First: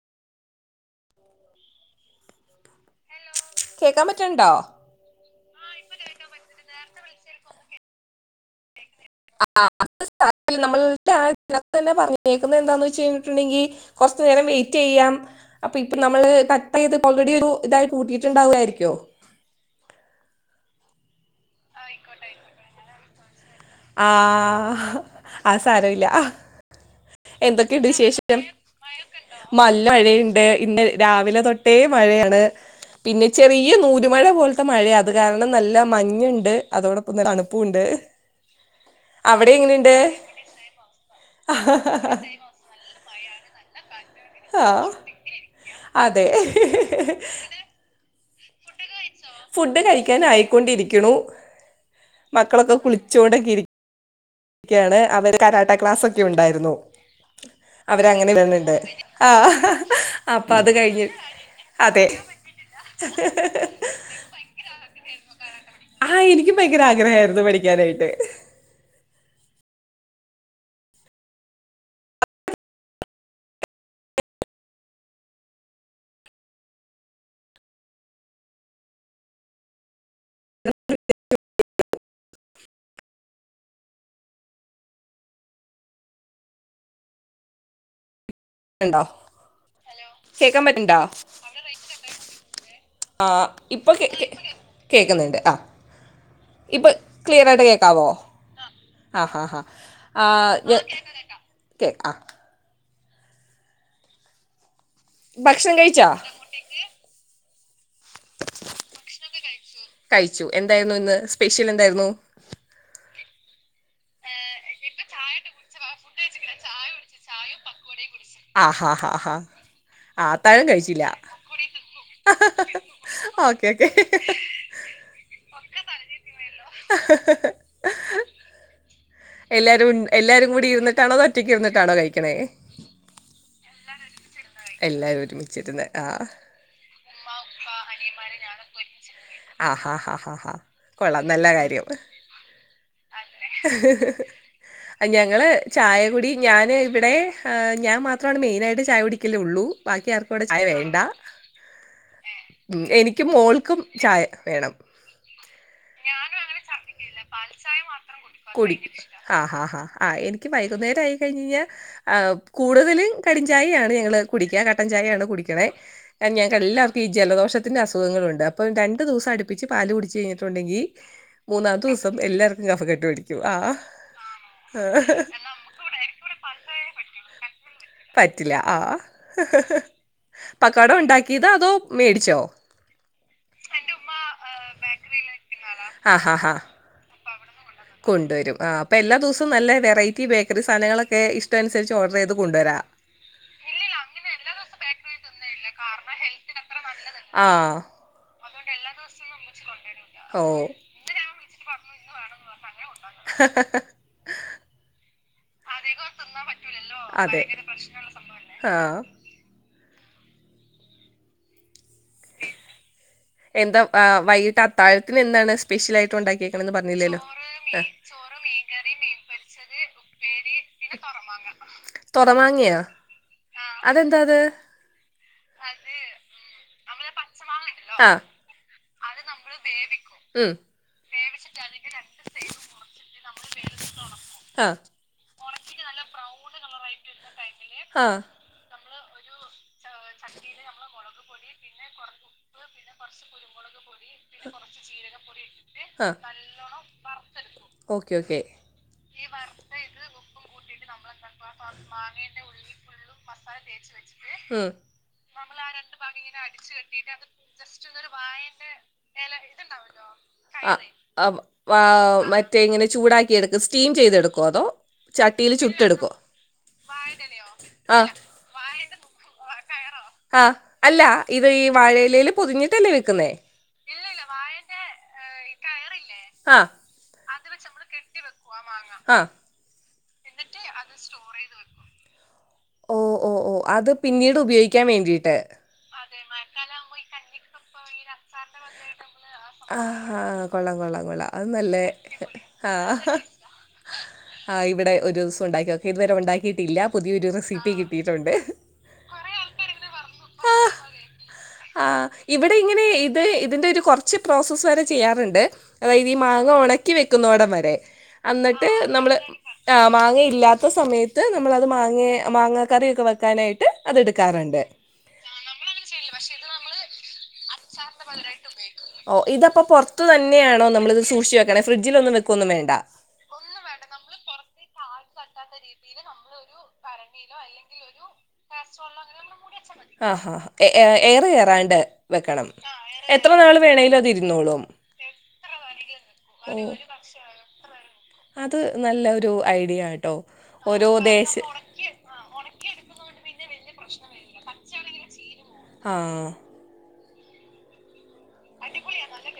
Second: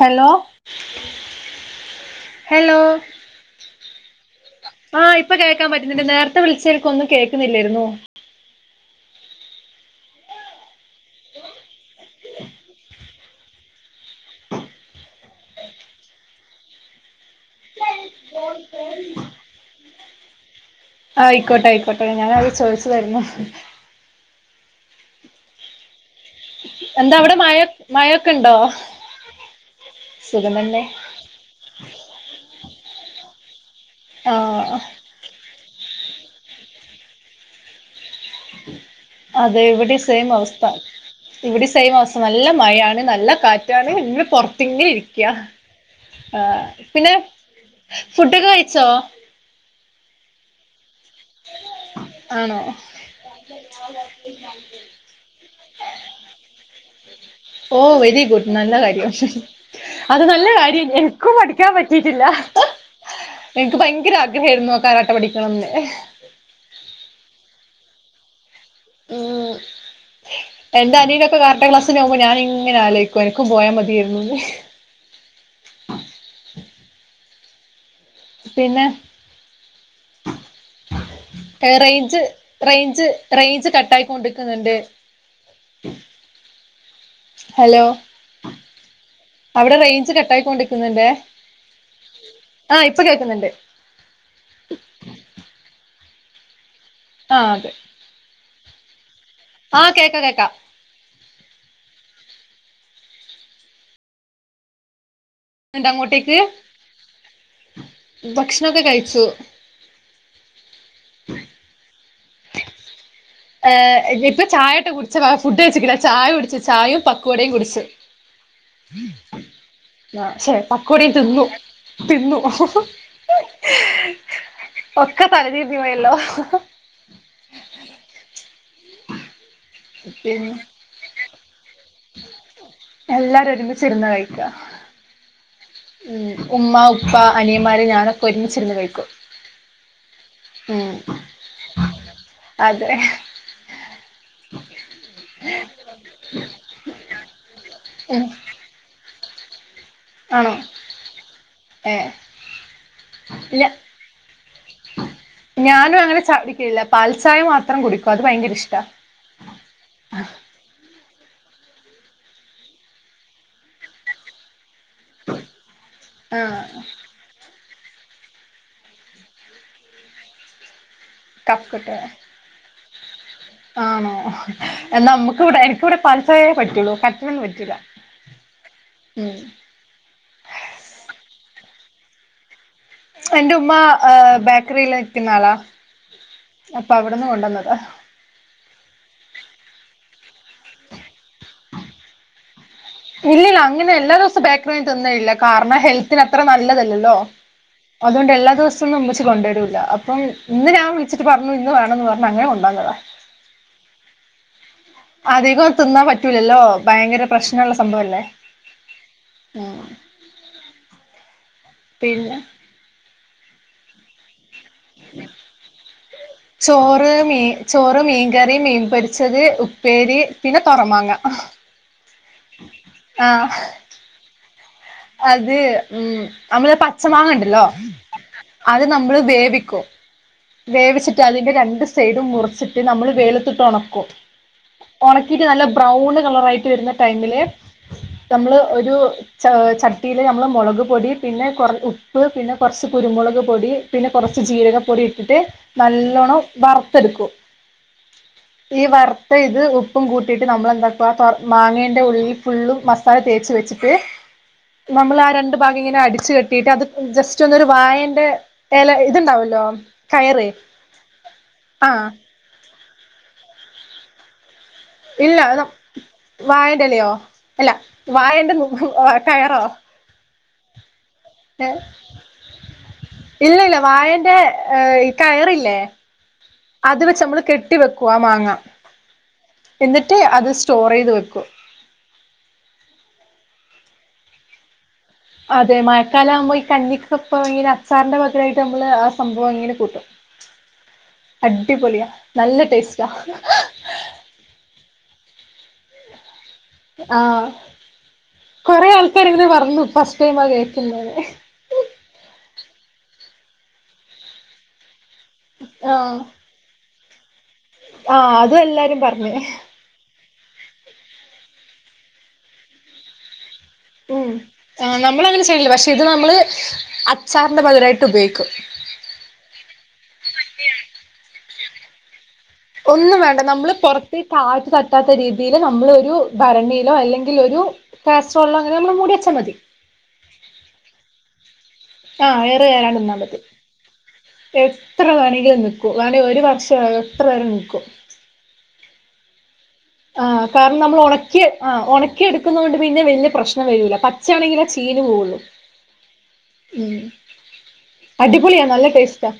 Hello.. hello കേൾക്കാൻ പറ്റണ്ടോ ആഹ് ഇപ്പൊ കേൾക്കാൻ പറ്റുന്നുണ്ട് നേരത്തെ വിളിച്ചേപ്പം നിക്കൊന്നും കേൾക്കുന്നില്ലായിരുന്നു ആ നമ്മ തന്നെ പറഞ്ഞ കേക്കുന്നത് എന്താന്ന് വെച്ച് കഴിഞ്ഞിട്ടുണ്ടെങ്കിൽ. കുറച്ചു നേരം വെയിറ്റ് ചെയ്യാം. അപ്പൊ ഇപ്പൊ നമ്മള് കട്ടായത് ഓൾറെഡി ഒരു ഇതായി കൂട്ടിയിട്ടുണ്ടാവുകയായിരിക്കോ. ആ ആയിക്കോട്ടെ ആയിക്കോട്ടെെ, ഞാനത് ചോദിച്ചതാരുന്നു ആ ആ ഹ് അതുസാരല്ല. എന്താ അവിടെ മഴ എന്തൊക്കെയുണ്ട് മഴൊക്കെ വിശേഷം, ഉണ്ടോ മഴയൊക്കെയുണ്ടോ? നല്ല മഴയുണ്ട്. സുഖം തന്നെ ഇന്ന രാവിലെ തൊട്ടേ മഴയാണ്. പിന്നെ ചെറിയ നൂരു മഴ ആ പോലത്തെ മഴയാ രാവിലെ നല്ല മഞ്ഞുണ്ട്, അതോടൊപ്പം നല്ല തണുപ്പും ഉണ്ട് അതെ ഇവിടെ സെയിം അവസ്ഥ. ഇവിടെ സെയിം ഈ മാസം നല്ല മഴയാണ്, നല്ല കാറ്റാണ്. ഇങ്ങ് ആ പുറത്തിങ്ങനെ ഇരിക്കുക അതെ ഹ്ഹ്ഹ്.. ഫുഡ് കഴിച്ചോ ഫുഡ് കഴിക്കാൻ ആയിക്കൊണ്ടിരിക്കുന്നു. മക്കളൊക്കെ കുളിച്ചോണ്ടൊക്കെയിരിക്കുന്നു ഇരിക്ക ആ ആണ് അവന് കരാട്ട ക്ലാസ് ഒക്കെ ഉണ്ടായിരുന്നു ഓ! വെരി അവരങ്ങനെ ഗുഡ്. നല്ല വരുന്നുണ്ട് കാര്യം ആഹ് അത് നല്ല അപ്പൊ കാര്യം അല്ലേ. കഴിഞ്ഞ് എനിക്കും പഠിക്ക പഠിക്കാൻ അതെ പറ്റിട്ടില്ല. ഹ്ഹ്.. എനിക്ക് ഭയങ്കര ആഗ്രഹായിരുന്നു. ആ കരാട്ട പഠിക്കണന്ന്. ആ എനിക്കും ഭയങ്കര ആഗ്രഹായിരുന്നു പഠിക്കാനായിട്ട് ഉം.. എന്റെ അനിയനൊക്കെ കരാട്ട ക്ലാസ്സിന് പോകുമ്പോ ഞാനിങ്ങനെ ആലോചിക്കും, എനിക്കും പോയാ മതിയായിരുന്നെന്ന്. പിന്നെ റേഞ്ച്, റേഞ്ച്, റേഞ്ച് കട്ടായിക്കൊണ്ടിരിക്കുന്നുണ്ട് ഹലോ! ഉണ്ടോ അവിടെ റേഞ്ച് കട്ടായി കേക്കാൻ പറ്റണ്ടോ കൊണ്ടിരിക്കുന്നുണ്ടേ ആ ഇപ്പൊ കേൾക്കുന്നുണ്ട് ഇപ്പ കേൾക്കുന്നുണ്ട് ആ. ഇപ്പം ആഹ് ക്ലിയറായിട്ട് അതെ കേൾക്കാവോ ആ ഹ ഹാ ആഹ് കേക്കാം ആ കേക്കാം കേ ആ ഭക്ഷണം കേൾക്കുന്നുണ്ടാ കഴിച്ചോ അങ്ങോട്ടേക്ക്. ഭക്ഷണൊക്കെ കഴിച്ചു കഴിച്ചു എന്തായിന്നുഇന്ന് സ്പെഷ്യൽ എന്തായിരുന്നു ഹ് ഇപ്പൊ ചായട്ടൊ കുടിച്ച് ഫുഡ് വെച്ചക്കില്ല ചായ കുടിച്ച് ചായും പക്കവടയും കുടിച്ച് ആഹഹഹ നാ ശേ പക്കുവടേം തിന്നു തിന്നു ഓക്കെ ഓക്കെ ഒക്കെ തലതിരിനുപൊയലൊ [inaudible] എല്ലാരും എല്ലാരും പിന്നെ കൂടി ഇരുന്നിട്ടാണോ അതൊ ഒറ്റക്ക് ഇരുന്നിട്ടാണോ കഴിക്കണേ എല്ലാരും ഒരുമിച്ചിര്ന്ന കഴിക്ക എല്ലാരുംഒരുമി ഉം ഉമ്മ ഉപ്പ അനിയന്മാര് ഞാനൊക്കെ ഒരുമിച്ചിരുന്നു കഴിക്കും ആ ഹാ ഹാ ഹാ ഹാ ഉം കൊള്ളാം നല്ല കാര്യം അതെ അതെ ഞങ്ങൾ ചായ കുടി ഞാൻ ഇവിടെ ഞാൻ ഉം മാത്രാണ് മെയിനായിട്ട് ചായ കുടിക് കിലൊള്ളു ബാക്കി ആർക്കും ആണോ ചായ വേണ്ട ഏ എനിക്കും ഞ മൊൾക്കും ചായ വേണം ഞാനും അങ്ങനെ ചാടിക്കില്ല പാൽചായ മാത്രം കുടിക്കും അത് ഭയങ്കര ഇഷ്ട ആ ഹാ ഹാ ആ എനിക്ക് വൈകുന്നേര ആയി കഴിഞ്ഞ ആം കൂടുതലും കരിചായയാണ് ഞങ്ങള് കുടിക്ക കട്ടൻ ചായയാണ് കുടിക് ആ ഞങ്ങൾ എല്ലാർക്കും ഈ ജലദോഷത്തിന്റെ അസുഖങ്ങളുഉണ്ട് പ്പം രണ്ടു ദിവസം അടുപ്പിച്ച് പാല് കുടിച്ച് കഴിഞ്ഞിട്ടുണ്ടെങ്കിൽ കഫ് കട്ട് മൂന്നാമത്തെഊസം എല്ലാർക്കും കഫകെട്ട് പിടി ആണോ നമുക്ക് വടെ എനക്ക് പാൽചയേ പറ്റുള്ളൂ കട്ടനൊന്നും പറ്റുല പറ്റില ആഅ പകൗട ഉണ്ടാക്കിയതാ അതോ മേടിച്ചോ എന്റെ ഉമ്മ ഹ് ബേക്കറിൽ നിൽക്ന്ന ആളാ ആഹഹ പ്പ അവ്ട്ന്ന് കൊണ്ടന്നാത കൊണ്ടുവരും ആ അപ്പൊ എല്ലാ ദിവസവും നല്ല വെറൈറ്റി ബേക്കറി സാധനങ്ങളൊക്കെ ഇഷ്ട അനുസരിച്ച് ഓർഡറീത് കൊണ്ടുവരാ ഇല്ലല അങ്ങനെ എല്ലാ ദിവസവും ബേക്കറി തിന്നലില്ല കാരണം ഹെൽത്തിന് അത്ര നല്ലതല് ആഹ് അതുകൊണ്ട് എല്ലാ ദിവസൊന്നും ഉമ്മച്ചി കൊണ്ടുവരൂല അപ്പം ഓഹ് ഇന്ന് ഞാൻ വിളിച്ചിട്ട് പറഞ്ഞു ഇന്ന് വേണം എന്ന് പറഞ്ഞു അങ്ങനെ കൊണ്ടന്നതാ ഹഹഹ അധികം തിന്നാൻ പറ്റൂലല്ലോ ഭയങ്കര അതെ പ്രശ്നള്ള സംഭവല്ലേ ആഹ് ഉം പിന്നെ എന്ത വൈകിട്ട് അത്ത് ചോറ് പറഞ്ഞില്ലല്ലോ മീ ആഹ് ചോറ് മീൻകറിം മീൻപൊരിച്ചത് ഉപ് പേരി പിന്നെ തൊറമാങ്ങ തൊറമാങ്ങിയൊ ആ അതെന്താത് അത് ഉം അമ്മള് പച് പച്ച മാങ്ങണ്ടല്ലോ ആഹ് അത് നമ്മള് വേവിക്കും ഉം വേവിച്ചിട്ട് അതിന്റെ രണ്ട്‌സൈഡും മുറിച്ചിട്ട് നമ്മള് വേലത്തിട്ട് ഒണക്കും ആഹ് ഒണക്കിയിട്ട് നല്ല ബ്രൗണ് കളറായിട്ട് വരുന്ന ടൈമില് അ നമ്മൾ ഒരു ച് ചട്ടിയിൽ നമ്മൾ മുളക് പൊടി പിന്നെ കൊർ ഉപ്പ് പിന്നെ കൊറച്ച് കുരുമുളക് പൊടി പിന്നെ കൊറച്ച് ജീരകപ്പൊടി ഇട്ടിട്ട് ആഹ് നല്ലോണ്ണം വറുത്തെടുക്കും ഓക്കെ ക്കെ ഈ വറുത്ത ഇത് ഉപ്പും കൂട്ടിയിട്ട് നമ്മളെ എന്താക്ക മാങ്ങേന്റെ ഉള്ളിൽ ഫുള്ളും മസ് ല തേച് വെച്ചിട്ട് ഹും നമ്മൾ ആ രണ്ടു ഭാഗം ഇങ്ങനെ അടിച്ചു കെട്ടിയിട്ട് അത് ജസ്റ്റ് ഒന്നൊരു വാഴന്റെ എല ഇതുണ്ടാവല്ലോ കയറ് ആ മ ആഹ് [unintelligible] മറ്റെ ഇങ്ങനെ ചൂടാക്കി എടുക്ക സ്റ്റീം ചെയ്തെടുക്കോ അതോ ചട്ടിയിൽ ഇല്ല ചുട്ടെടുക്കോ വാഴന്റെലയോ അല്ല ആ വാഴന്റെ കയറോ ആ അല്ല ഇത് ഈ വാഴയിലേൽ പൊതിഞ്ഞിട്ടല്ലേ വെക്കുന്നേ ഇല്ല ല്ല വാഴന്റെ ഏ് കയറില്ലേ ആ അത് വെച്ച് നമ്മള് കെട്ടി വെക്കും ആ മാങ്ങ ആഹ് എന്നിട്ട് അത് സ്റ്റോറൈത് വെക്കും ഓഹ് ഓഹ് ഒ ഓഹ് അത് പിന്നീട് ഉപയോഗിക്കാൻ വേണ്ടിട്ട് അതെ മഴക്കാല ആകുമ്പോൾ ഈ കഞ്ഞിക്കപ്പം ഈ അച്ചാറിൻ്റെ പകരായിട്ട് നമ്മൾ സംഭവം ഇങ്ങനെ ആ കൂട്ടും ആ, കൊള്ളാം കൊള്ളാം കൊള്ളാം അത് നല്ല അടിപൊളിയ നല്ല ആ ടേസ്റ്റാ ആ ഇവിടെ ഒരു ദിവസം ഉണ്ടാക്ക്യാ ക്കെ ഇതുവരെ ഉണ്ടാക്കിയിട്ടില്ല പുതിയൊരു റെസിപ്പി കിട്ടിയിട്ടുണ്ട് ഇപ്പോ റിവില പറഞ്ഞു ഫസ്റ്റ് ടൈം ആ കേൾക്കുന്നന് ആ ഇവിടെ ഇങ്ങനെ ഇത് ഇതിന്റെ ഒരു കുറച്ച് പ്രോസസ്സ് വരെ ചെയ്യാറ്ണ്ട് അതായത് ഈ ആഹ് മാങ്ങ ഉണക്കി വെക്കുന്നോടം വരെ ആഹ് അതും അന്നിട്ട് എല്ലാരും നമ്മള് പറഞ്ഞ് ആമാങ്ങയില്ലാത്ത സമയത്ത് നമ്മളത് മാങ്ങ മാങ്ങ കറിയൊക്കെ വെക്കാനായിട്ട് അത് എടുക്കാറുണ്ട് ഉംആ നമ്മള അങ്ങനെ ചെയ്യല്ല പക്ഷെ ഇത് നമ്മള് അച്ചാറിന്റെ പകരായിട്ട് ഉപയോഗിക്കും ഓ ഇതപ്പോ പുറത്തത്ത് തന്നെയാണോ നമ്മളിത് സൂക്ഷിച്ച വെക്കണ ഫ്രിഡ്ജിൽ ഒന്നും വെക്കൊന്നും വേണ്ട ഒന്നും വേണ്ട നമ്മള് പൊറത്ത് കാറ്റ് തട്ടാത്ത രീതിൽ നമ്മൾ ഒരു ഭരണിയിലോ അല്ലെങ്കിൽ ഒരു കാസ്ട്രോളോ അങ്ങെ നെനമ്മൾ മൂടി ച്ചാ മതി ആഹാ എയറ് കേറാണ്ട് ആ വെക്കണം എയർ കയറാണ്ട് നിന്നാൽ എത്ര മതി നാൾ വേണലും അത് ഇരുന്നോളും എത്ര വേണങ്കിലും നിക്കും വേണെങ്കിൽ ഒരു വർഷം എത്ര വേണേലും നിക്കും അത് നല്ലൊരു ഐഡിയ ആ ആ കാരണം നമ്മൾ ഉണക്കി ആ ഒണ ക്കി എടുക്കുന്നത് കൊണ്ട് പിന്നെ വലിയ പ്രശ്നം വരൂലാ പച്ചയാണെങ്കിൽ ആ ചീഞ്ഞ് പോവൊള്ളു ആഹ് ഉം അടിപൊളിയാ നല്ല ടേസ്റ്റാ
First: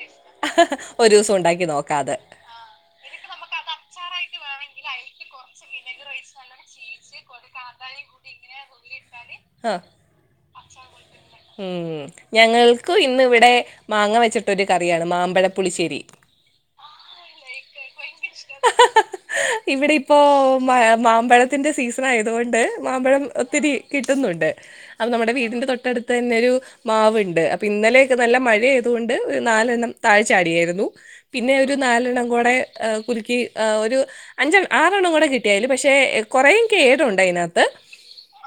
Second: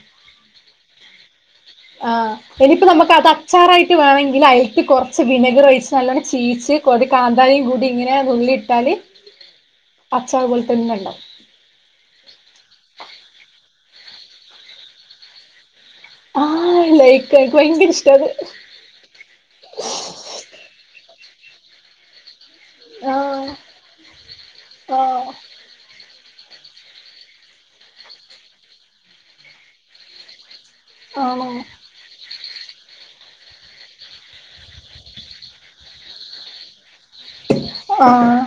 ഒരു ദിവസം ഉണ്ടാക്കി നോക്കാം അത് ആഹ് ഇനിയിപ്പ നമുക്ക് അത് അച്ചാറായിട്ട് വേണങ്കിൽ അയിൽക്ക് കുറ പക്ഷെ വിനഗർ ഒഴിച്ച നല്ലോണ്ണം ചീസ്കൊതി കാന്താരിംകൂട്ടി ഇങ്ങനെ ഇങ്ങനെ ന്നുള്ളി ഇട്ടാല് ആ അച്ചാർ പോൽ തന്നെ ണ്ടാവും ഉം ഞങ്ങൾക്ക് ഇന്ന് ഇവിടെ മാങ്ങ വെച്ചിട്ടൊരു കറിയാണ് മാമ്പഴപ്പുളിശ്ശേരി ആഹ് ലൈക്ക് എനിക്ക് ഭയങ്കര ഇഷ്ടാ ത് ഹ ഹ ഹഇവിടെ ഇപ്പോ മാമ്പഴത്തിന്റെ സീസൺ ആയതൊണ്ട് മാമ്പഴം ആഹ് ഒത്തിരി കിട്ടുന്നുണ്ട് അത് ആഹ് നമ്മുടെ വീടിന്റെ തൊട്ടടുത്ത് തന്നെ ഒരു മാവുണ്ട് അപ്പൊ ഇന്നലെക്കെ നല്ല മഴ ആയതുകൊണ്ട് നാലെണ്ണം താഴെചാടിയായിരുന്നു ന്നു ആണോ പിന്നെ ഒരു നാലെണ്ണം കൂടെ കുൽക്കി ഒരു അഞ്ച ആറെ എണ്ണം കൂടെ കിട്ടിയല് പക്ഷേ കൂറെയ് കേട് ഉണ്ട് അയ്നകത്ത് ആഹ്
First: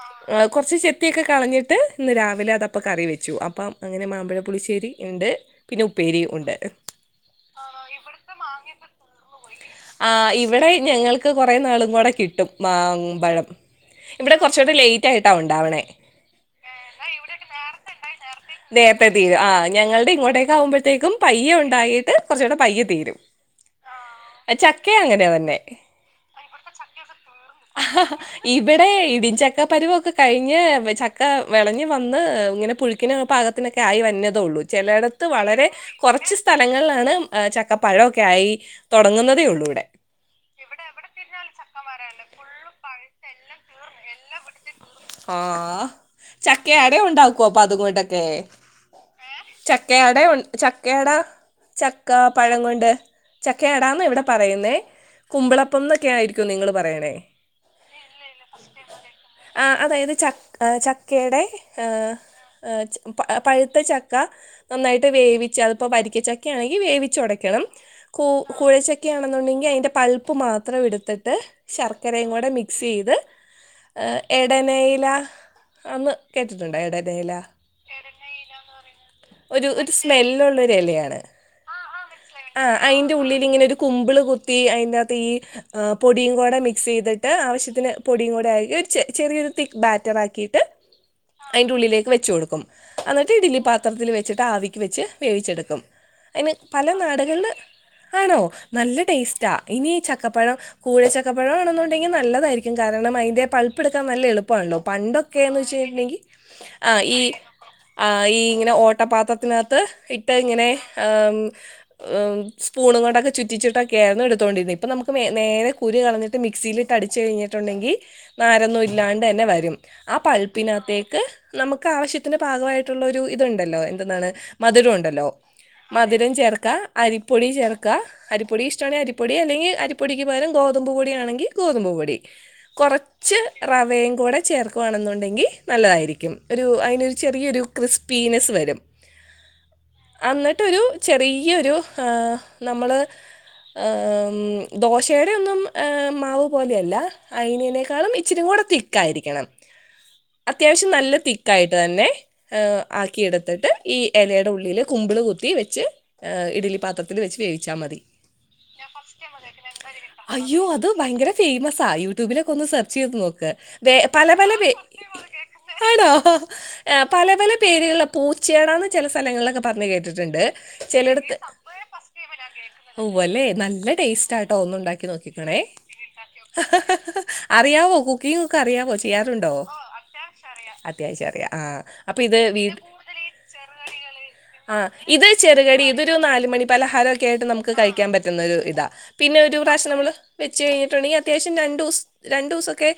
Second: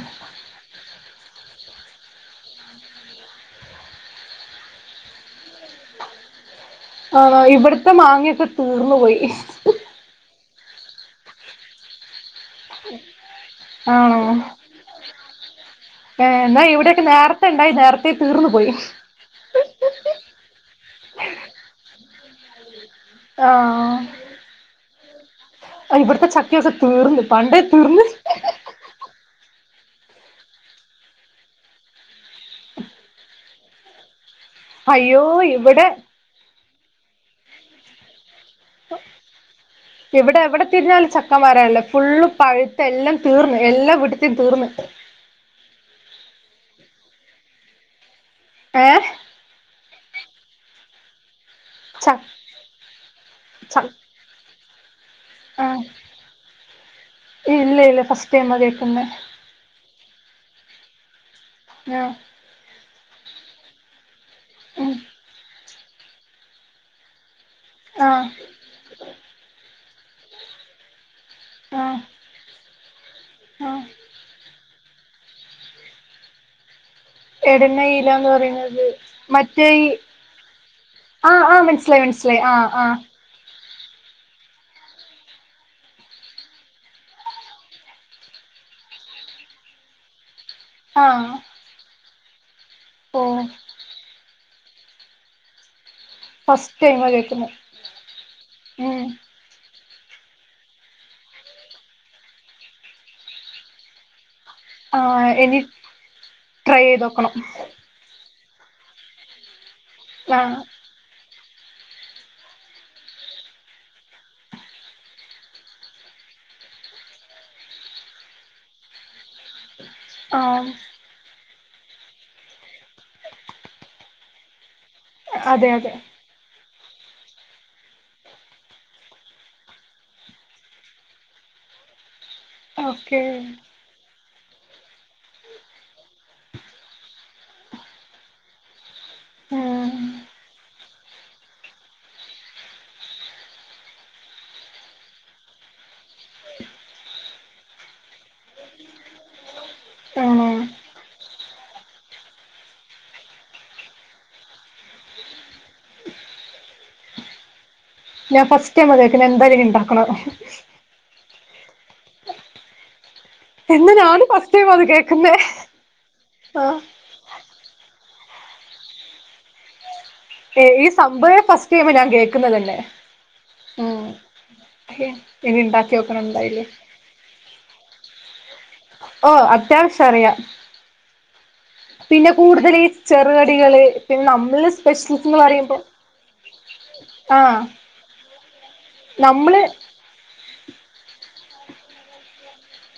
കുറച്ച് ചെത്തിയൊക്കെ കളഞ്ഞിട്ട് ഇന്ന് രാവിലെ അതപ്പം കറി വെച്ചു അപ്പം അങ്ങനെ മാമ്പഴ പുളിശ്ശേരി ഉണ്ട് പിന്നെ ഉപ്പേരി ഉണ്ട് ആഹ് ഇവിടത്തെ മാങ്ങയൊക്കെ തീർന്നു പോയി ആ ഇവിടെ ഞങ്ങൾക്ക് കുറേ നാളും കൂടെ കിട്ടും മാമ്പഴം ആണോ ഇവിടെ കുറച്ചൂടെ ലൈറ്റ് ആയിട്ടാ ഉണ്ടാവണേ ഏ എന്നാ ഇവിടെയക്കെ നേരത്തെ ഉണ്ടായി നേരത്തെ തീർന്നു പോയി നേരത്തെ തീരും ആ ഞങ്ങളുടെ ഇങ്ങോട്ടേക്ക ആകുമ്പഴത്തേക്കും പയ്യ ഉണ്ടായിട്ട് കുറച്ചൂടെ പയ്യ തീരും ആ ഹ്ആഹ് ചക്ക അങ്ങനെ തന്നെ അഇവിടുത്തെ ചക്കയൊക്കെ തീർന്ന് പണ്ടേ ആ അഹാ തീർന്ന് ഇവിടെ ഇടിചക്ക പരുവൊക്കെ കഴിഞ്ഞ് ചക്ക വിളഞ്ഞ് വന്ന് ഇങ്ങനെ പുഴ ക്കിന്പാകത്തിനൊക്കെ ആയി വന്നതേ ഉള്ളൂ അയ്യോ ചിലയിടത്ത് വളരെ ഇവിടെ കുറച്ച് സ്ഥലങ്ങളിലാണ് ചക്കപ്പഴൊക്കെ ആയി തുടങ്ങുന്നതേ ഉള്ളൂ ഇവിടെ ഇവിടെ എവിടെ തിരിഞ്ഞാലും ചക്ക മരാണ്, ഫുള്ള് പഴുത്ത് എല്ലാം തീർന്ന്, എല്ലാം വീട്ടിത്തെയും തീർന്ന്. ആഹ് ചക്ക അട ഉണ്ടാക്കോ അപ്പ അതുംങ്ങോട്ടൊക്കെ. ഏഹ് ചക്കയട ഉണ് ചക്കയട ചക്ക ച പഴം കൊണ്ട് ച ചക്കയടാന്ന് ഇവിടെ പറയുന്നേ. ആഹ് കുമ്പളപ്പംന്നൊക്കെ ആയിരിക്കോ നിങ്ങള് പറയണേ. ഇല്ല ഇല്ല ഫസ്റ്റ് ടൈമാ കേൾക്കുന്നെ ആ അതായത് ചക് ആഹ് ചക്കയുടെ ആഹ് എഹ് ച പ് പഴുത്ത ച ക്ക ഉം നന്നായിട്ട് വേവിച്ച് അതിപ്പോ വാരിക്കച്ചക്ക ആയി വേവിച്ച് ഒടക്കണം കൂ ആഹ് കൂഴച്ചക്ക ആണെന്നുണ്ടെങ്കി അയിൻ്റെ പൾപ്പ് മാത്രം എടുത്തിട്ട് ശർക്കരയും കൂടെ മിക്സ് ചെയ്ത് ആഹ് എഹ് എടനയില എന്ന് കേട്ടിട്ടുണ്ടോ? എടനയില. [unintelligible] ഇല എന്ന് പറയുന്നത് ഒരു മറ്റേ ഇ ഒരു സ്മെല്ലുള്ളൊരു ഇലയാണ് ആഹ് ആഹ് മനസ്സിലായി മനസ്സിലായി ആഹ് ആഹ് ന്റെ ഉള്ളിൽ ഇങ്ങനെ ഒരു കുമ്പിള് കുത്തി അയിനാത്ത് ഈ ഏ പൊടിയും കൂടെ മിക്സ് ചെയ്തിട്ട് ആവശ്യത്തിന് പൊടിയും കൂടെ ആക്കി ഒരു ചെ ചെറിയൊരു തിക്ക് ബാറ്റർ ആക്കിയിട്ട് ആഹ് അയിൻ്റെ ഉള്ളിലേക്ക് വെച്ചു കൊടുക്കും, അന്നിട്ട് ഇഡലി പാത്രത്തിൽ വെച്ചിട്ട് ആവിക്ക് വെച്ച് വേവിച്ചെടുക്കും. അയിന് ഫസ്റ്റ് പല ടൈമാ കേൾക്കുന്നെ നാട്കളില് ആണോ നല്ല ഉം ടേസ്റ്റാ. ഇനി ചക്കപ്പഴം കൂഴ ചക്കപ്പഴംമാണെന്നുണ്ടെങ്കി നല്ലതായിരിക്കും, കാരണം അയിന്റെ പൾപ്പ് എടുക്കാൻ നല്ല എള് പ്പാണോ ആ പണ്ടൊക്കെന്ന് ഇനി വെച്ചിണ്ടെങ്കി ട്രൈ ആ ഈ ചെയ്തോക്കണം ആ ഈ ഇങ്ങനെ ഓട്ടപാത്രത്തിനാത്ത് ഇട്ട് ആ ഇങ്ങനെ ആം ഏ സ്പൂണും കൊണ്ടൊക്ക ചുറ്റിച്ചിട്ടൊക്കെ ആയിരുന്നു എടുത്തോണ്ടിരുന്നെ, ഇപ്പം നമുക്ക് മേ നേരെ കുരു കളഞ്ഞി ഞ്ഞിട്ട് മിക്സിലിട്ട് അടിച്ച് കഴിഞ്ഞിട്ടുണ്ടെങ്കി നാരൊന്നും ഇല്ലാണ്ടന്നെ വരും. ആ പൾപ്പിനാത്തേക്ക് നമുക്ക് ആവശ്യത്തിന്റെ ഭാഗമായിട്ടുള്ള ഒരു ഇതുണ്ടല്ലോ എന്ത്‌ന്നാണ് മധുരം ഉണ്ടല്ലോ അതെ അതെ മധുരം ചേർക്ക, അരിപ്പൊടി ചേർക്ക അരിപ്പൊടി ഇഷ്ടാണെ അരിപ്പൊടി അല്ലെങ്കി അരിപ്പൊടിക്ക് പകരം ഗോതമ്പ് പൊടിയണെങ്കി ഗോതമ്പ് പൊടി. ഓക്കെ കൊറച്ച് റവയും കൂടെ ചേർ ക്കുവാണെന്നുണ്ടെങ്കി നല്ലതായിരിക്കും, ഒരു അയിനൊരു ചെറിയൊരു ക്രിസ്പിനെസ്സ് വരും. ഉം അന്നിട്ടൊരു ചെറിയൊരു ആഹ് നമ്മള് ദോശേടെ ഒന്നും മാവ് പോലെയല്ല. അയിനേനേക്കാളും ഇച്ചിരി കൂടെ തിക്കായിരിക്കണം. ഉം അത്യാവശ്യം നല്ല തിക്കായിട്ട് തന്നെ എഹ് ആക്കി എടുത്തിട്ട് ഈ എലയുടെ ഉള്ളില് കുമ്പിള് കുത്തി വെച്ച് എഹ് ഇഡലി പാത്രത്തില് വെച്ച് വേവിച്ചാ മതി. ഞാൻ ഫസ്റ്റ് ടൈം അത് കേക്കണേ എന്തായാലും ഇനി ഇണ്ടാക്കണം. ഓ അത് ഭയങ്കരെ ഫേമസാ യൂട്യൂബിലൊക്ക ഒന്ന് സെർച്ച്‌ ചെയ്ത് നോക് ക്ക് എന്നാ വേ ഞാനും പല പല ഫസ്റ്റ് വേ ടൈമാ അത് കേൾക്കുന്നേ ആണോ? ആ പല പല പേരുകളില പൂച്ചേയടാന്ന് ചെല സ്ഥലങ്ങളിലൊക് പറഞ്ഞ് കേട്ടിട്ടിണ് ഏ ഈ സംഭവെ ഫസ്റ്റ് ടൈം ഞാൻ കേക്കുന്നത് തന്നെ. ഉവ്വല്ലേ നല്ല ഉം ടേസ്റ്റ് ആയിട്ടോ ഒന്ന് ഉണ്ടാക്കി ഇനി നോക്കിക്കോണേ. ഇണ്ടാക്കി നോക്കണം എന്തായാലും അറിയാവോ കുക്കിംഗ്‌ ഒക്കെ അറിയാവോ ഓ ചെയ്യാറുണ്ടോ? അത്യാവശ്യം അറിയാം അത്യാവശ്യം അറിയാം ആഹ് അപ്പ പിന്നെ ഇത് എഹ് വീ കൂടുതൽ ഈ ചെറുകടികള് പിന്നെ നമ്മള് ആ ഇത് സ്പെഷ്യൽസ്ന്ന് പറയുമ്പോ ചെറുകടി ഇതൊരു നാലു മണി പലഹാരൊക്കെ ആയിട്ട് ആഹ് നമുക്ക് കഴിക്കാൻ പറ്റുന്ന ഒരു ഇതാ, പിന്നെ ഒരു നമ്മള് പ്രാവശ്യം നമ്മള് വെച്ച് കഴിഞ്ഞിട്ടുണ്ടെങ്കി അത്യാവശ്യം രണ്ടൂസ് രണ്ടുസൊക്കെ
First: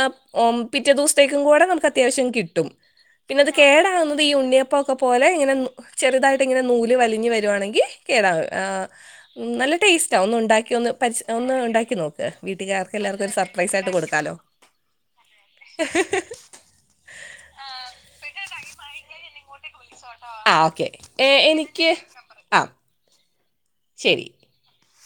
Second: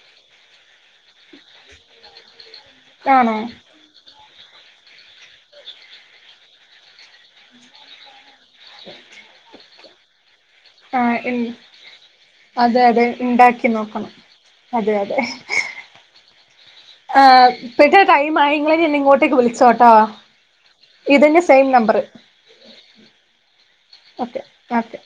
അം ഉം പിറ്റേ ദിവസത്തേക്കും കൂടെ നമുക്ക് അത്യാവശ്യം കിട്ടും. ആണോ പിന്നെ അത് കേടാവുന്നത് ഈ ഉണ്ണിയപ്പൊക്കെ പോലെ ഇങ്ങനെ ന് ചെറുതായിട്ട് ഇങ്ങനെ നൂല് വലി ഞ്ഞ് വരുവാണെങ്കി കേടാവും, ആഹ് മ് നല്ല ടേസ്റ്റാ ഒന്നുണ്ടാ ക്കി ഒന്ന് ആഹ് പരിസ് ഇൻ ഒന്ന് ഇണ്ടാക്കി നോക്ക്, അതെ വീട്ടുകാർക്ക് അതെ എല്ലാവർക്കും ഒരു ഇണ്ടാക്കി സർപ്രൈസായിട്ട് നോക്കണം കൊടുക്കാലോ. അതെ അതെ ആഹ് ഇപ്പഴ്ത്തെ ടൈം ആയി ഇങ്ങള് ഇനി എന്നെ ഇങ്ങോട്ടേക്ക് വിളിച്ചോ ട്ടൊ ആ ഓക്കെ ഇതന്നെ സെയിം എനിക്ക് നമ്പറ് ആ ശരി ഓക്കെ ഓക്കെ